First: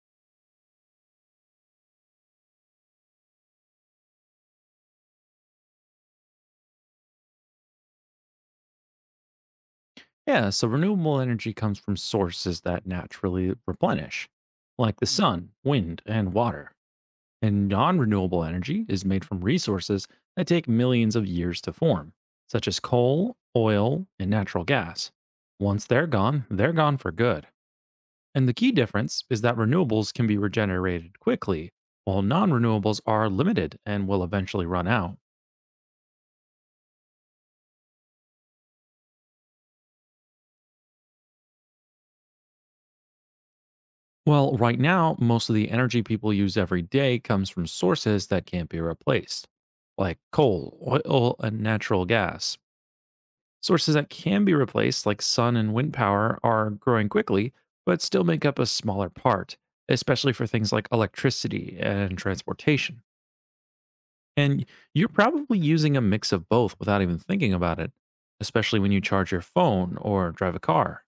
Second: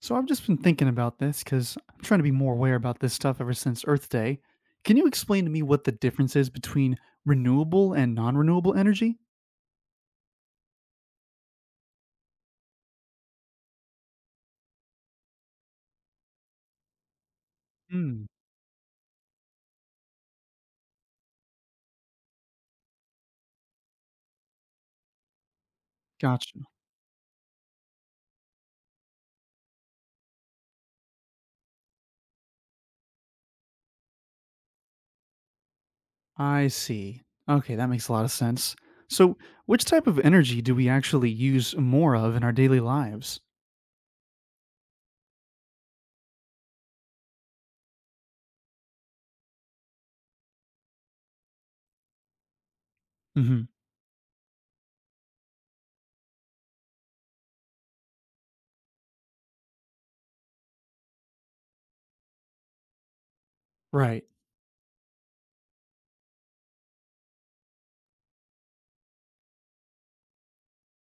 So I've just been thinking about this because I'm trying to be more aware about this stuff ever since Earth Day. Can you explain to me what the difference is between renewable and non renewable energy? Yeah, so renewable energy comes from sources that naturally replenish, like the sun, wind, and water. And non Hmm. renewable energy is made from resources that take millions of years to form, such as coal, oil, and natural gas. Once Gotcha. they're gone for good. And the key difference is that renewables can be regenerated quickly, while non renewables are limited and will eventually run out. I see. Okay, that makes a lot of sense. So, which type of energy do we actually use more of in our daily lives? Well, right now, most of the energy people use every day comes from sources that can't be replaced, like coal, oil, and natural gas. Hmm. Sources that can be replaced, like sun and wind power, are growing quickly, but still make up a smaller part, especially for things like electricity and transportation. Right. And you're probably using a mix of both without even thinking about it, especially when you charge your phone or drive a car.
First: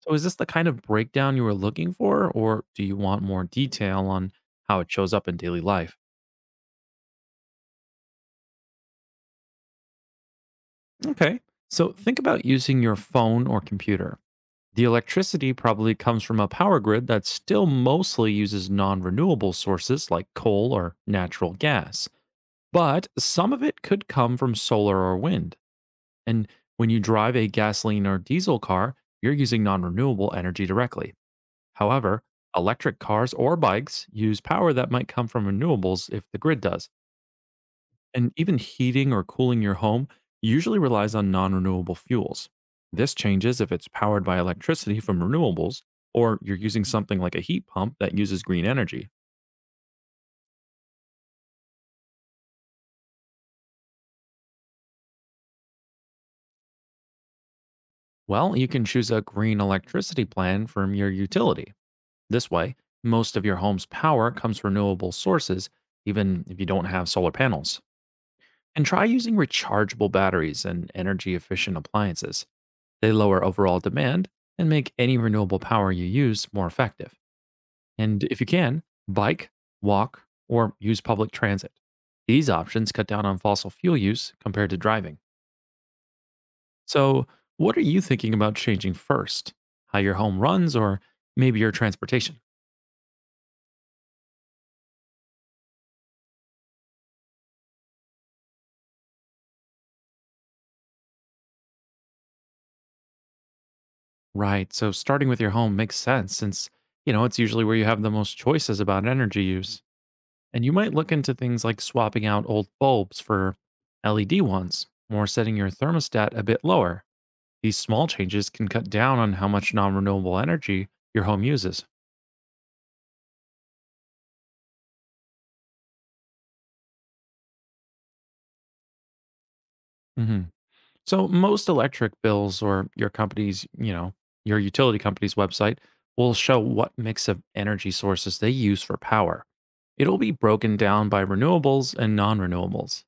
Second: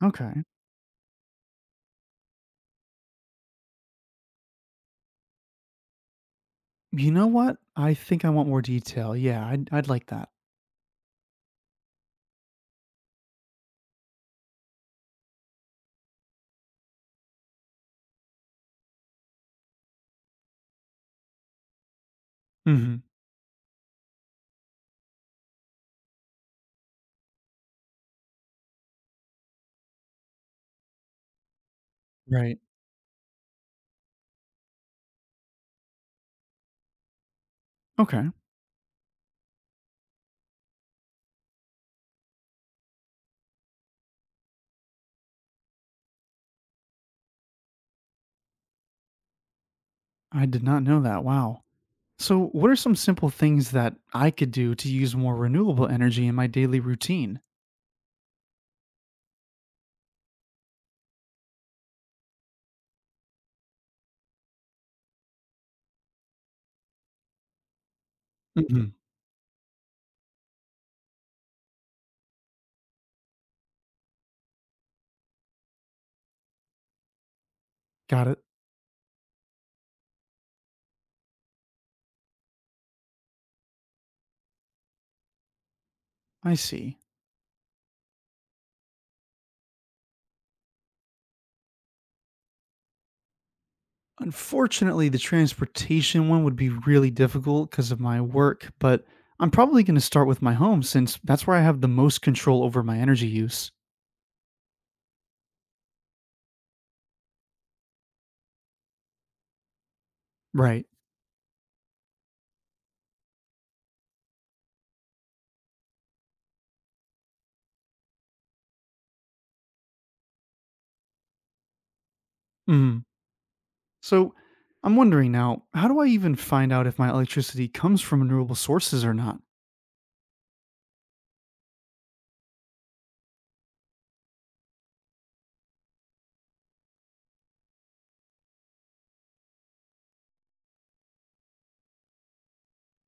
So is this Okay. the kind of breakdown you were looking for, or do you want more detail on how it shows up in daily life? You know what? I think I want more detail. Yeah, I'd like that. Okay, so think about using your phone or computer. The electricity probably comes from a power grid that still mostly uses non renewable sources like coal or natural gas, Hmm. but some of it could come from solar or wind. And when you drive a gasoline or diesel car, you're using non renewable energy directly. However, Right. electric cars or bikes use power that might come from renewables if the grid does. Okay. And even heating or cooling your home usually relies on non renewable fuels. This changes if it's powered by electricity from renewables or you're using something like a heat pump that uses green energy. I did not know that. Wow. So, what are some simple things that I could do to use more renewable energy in my daily routine? Well, you can choose a green electricity plan from your utility. This way, most of your home's power comes from renewable sources, even if you don't have solar panels. Hmm. And try using rechargeable batteries and energy efficient appliances. They lower overall demand and make any renewable power you use more effective. And Got it. if you can, bike, walk, or use public transit. These options cut down on fossil fuel use compared to driving. I see. So, what are you thinking about changing first? How your home runs or maybe your transportation? Unfortunately, the transportation one would be really difficult because of my work, but I'm probably going to start with my home since that's where I have the most control over my energy use. Right. So, starting with your home makes sense since, you know, it's usually where you have the most choices about energy use. And you Right. might look into things like swapping out old bulbs for LED ones or setting your thermostat a bit lower. These small changes can cut down on how much non renewable energy your home uses. Hmm. So, I'm wondering now, how do I even find out if my electricity comes from renewable sources or not? Mhm. So, most electric bills or your company's, you know, your utility company's website will show what mix of energy sources they use for power. It'll be broken down by renewables and non renewables.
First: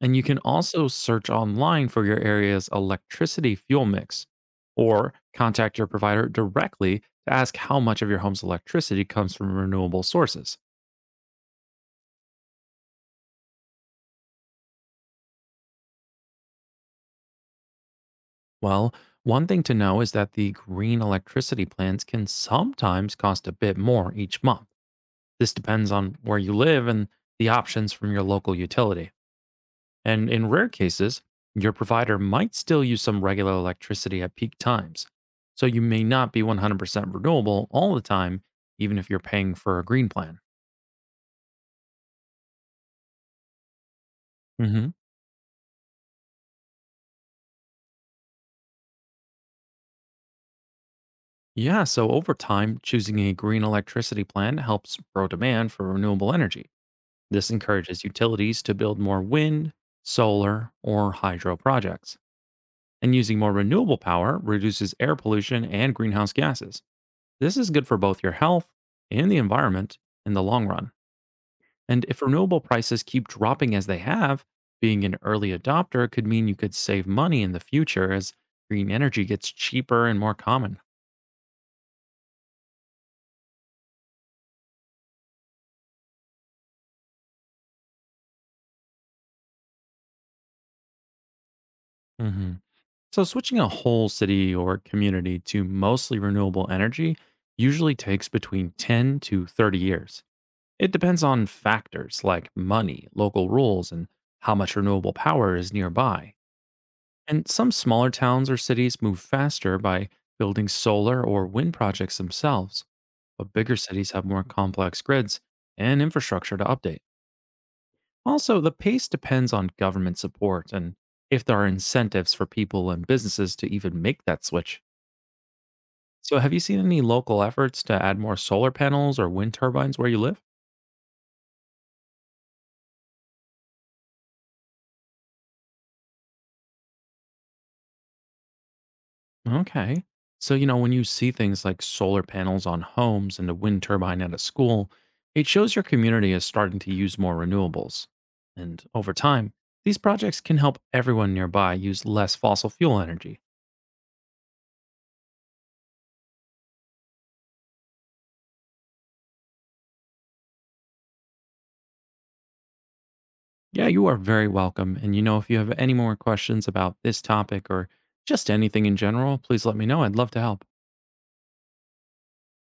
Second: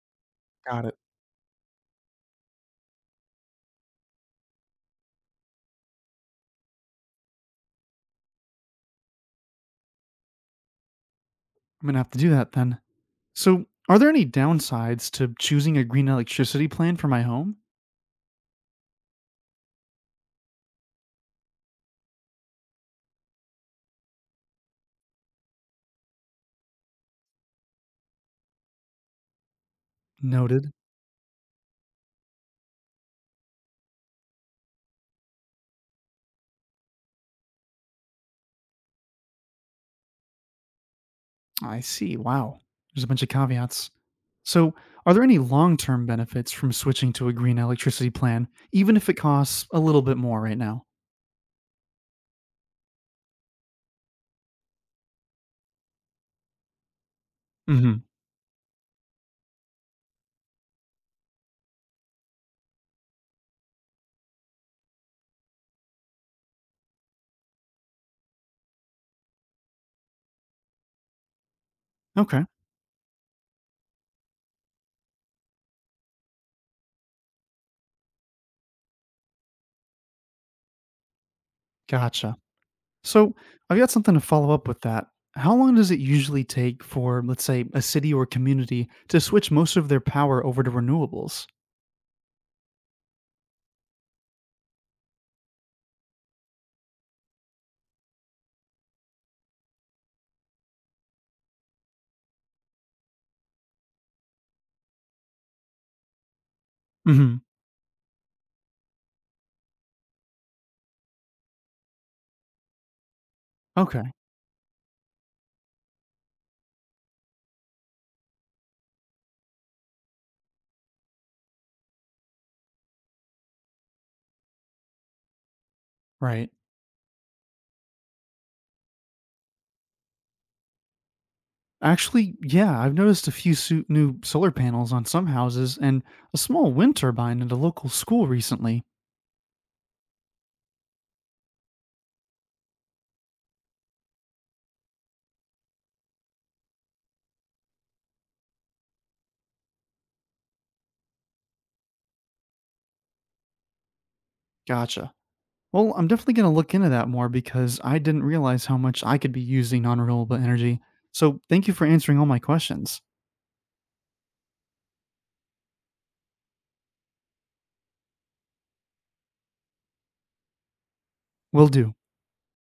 And you can Got also it. search online for your area's electricity fuel mix or contact your provider directly to ask how much of your home's electricity comes from renewable sources. I'm going to have to do that then. So, are there any downsides to choosing a green electricity plan for my home? Well, one thing to know is that the green electricity plans can sometimes cost a bit more each month. This depends on where you live and the options from your local utility. And in rare Noted. cases, your provider might still use some regular electricity at peak times. So you may not be 100% renewable all the time, even if you're paying for a green plan. I see. Wow. There's a bunch of caveats. So, hmm are there any long term benefits from switching to a green electricity plan, even if it costs a little bit more right now? Yeah, so over time, choosing a green electricity plan helps grow demand for renewable energy. This Hmm. encourages utilities to build more wind, solar, or hydro projects. And using more renewable power reduces air pollution and greenhouse gases. This is good for both your health and the environment in the long run. And if Okay. renewable prices keep dropping as they have, being an early adopter could mean you could save money in the future as green energy gets cheaper and more common. Gotcha. So, I've got something to follow up with that. How long does it usually take for, let's say, a city or community to switch most of their power over to renewables? Mhm. So, switching a whole city or community to mostly renewable energy usually takes between 10 to 30 years. It depends on factors like money, local rules, and how much renewable power is nearby. Hmm. And some smaller towns or cities move faster by building solar or wind projects themselves. But bigger Okay. cities have more complex grids and infrastructure to update. Also, the pace depends on government support and if there are incentives for people and businesses to even make that switch. So, Right. have you seen any local efforts to add more solar panels or wind turbines where you live? Actually, yeah, I've noticed new solar panels on some houses and a small wind turbine at a local school recently. Okay. So, you know, when you see things like solar panels on homes and a wind turbine at a school, it shows your community is starting to use more renewables. And over time, these projects can help everyone nearby use less fossil fuel energy. Gotcha. Well, I'm definitely going to look into that more because I didn't realize how much I could be using non renewable energy. So thank you for answering all my questions. Yeah, you are very welcome. And you know, if you have any more questions about this topic or just anything in general, please let me know. I'd love to help. Will do.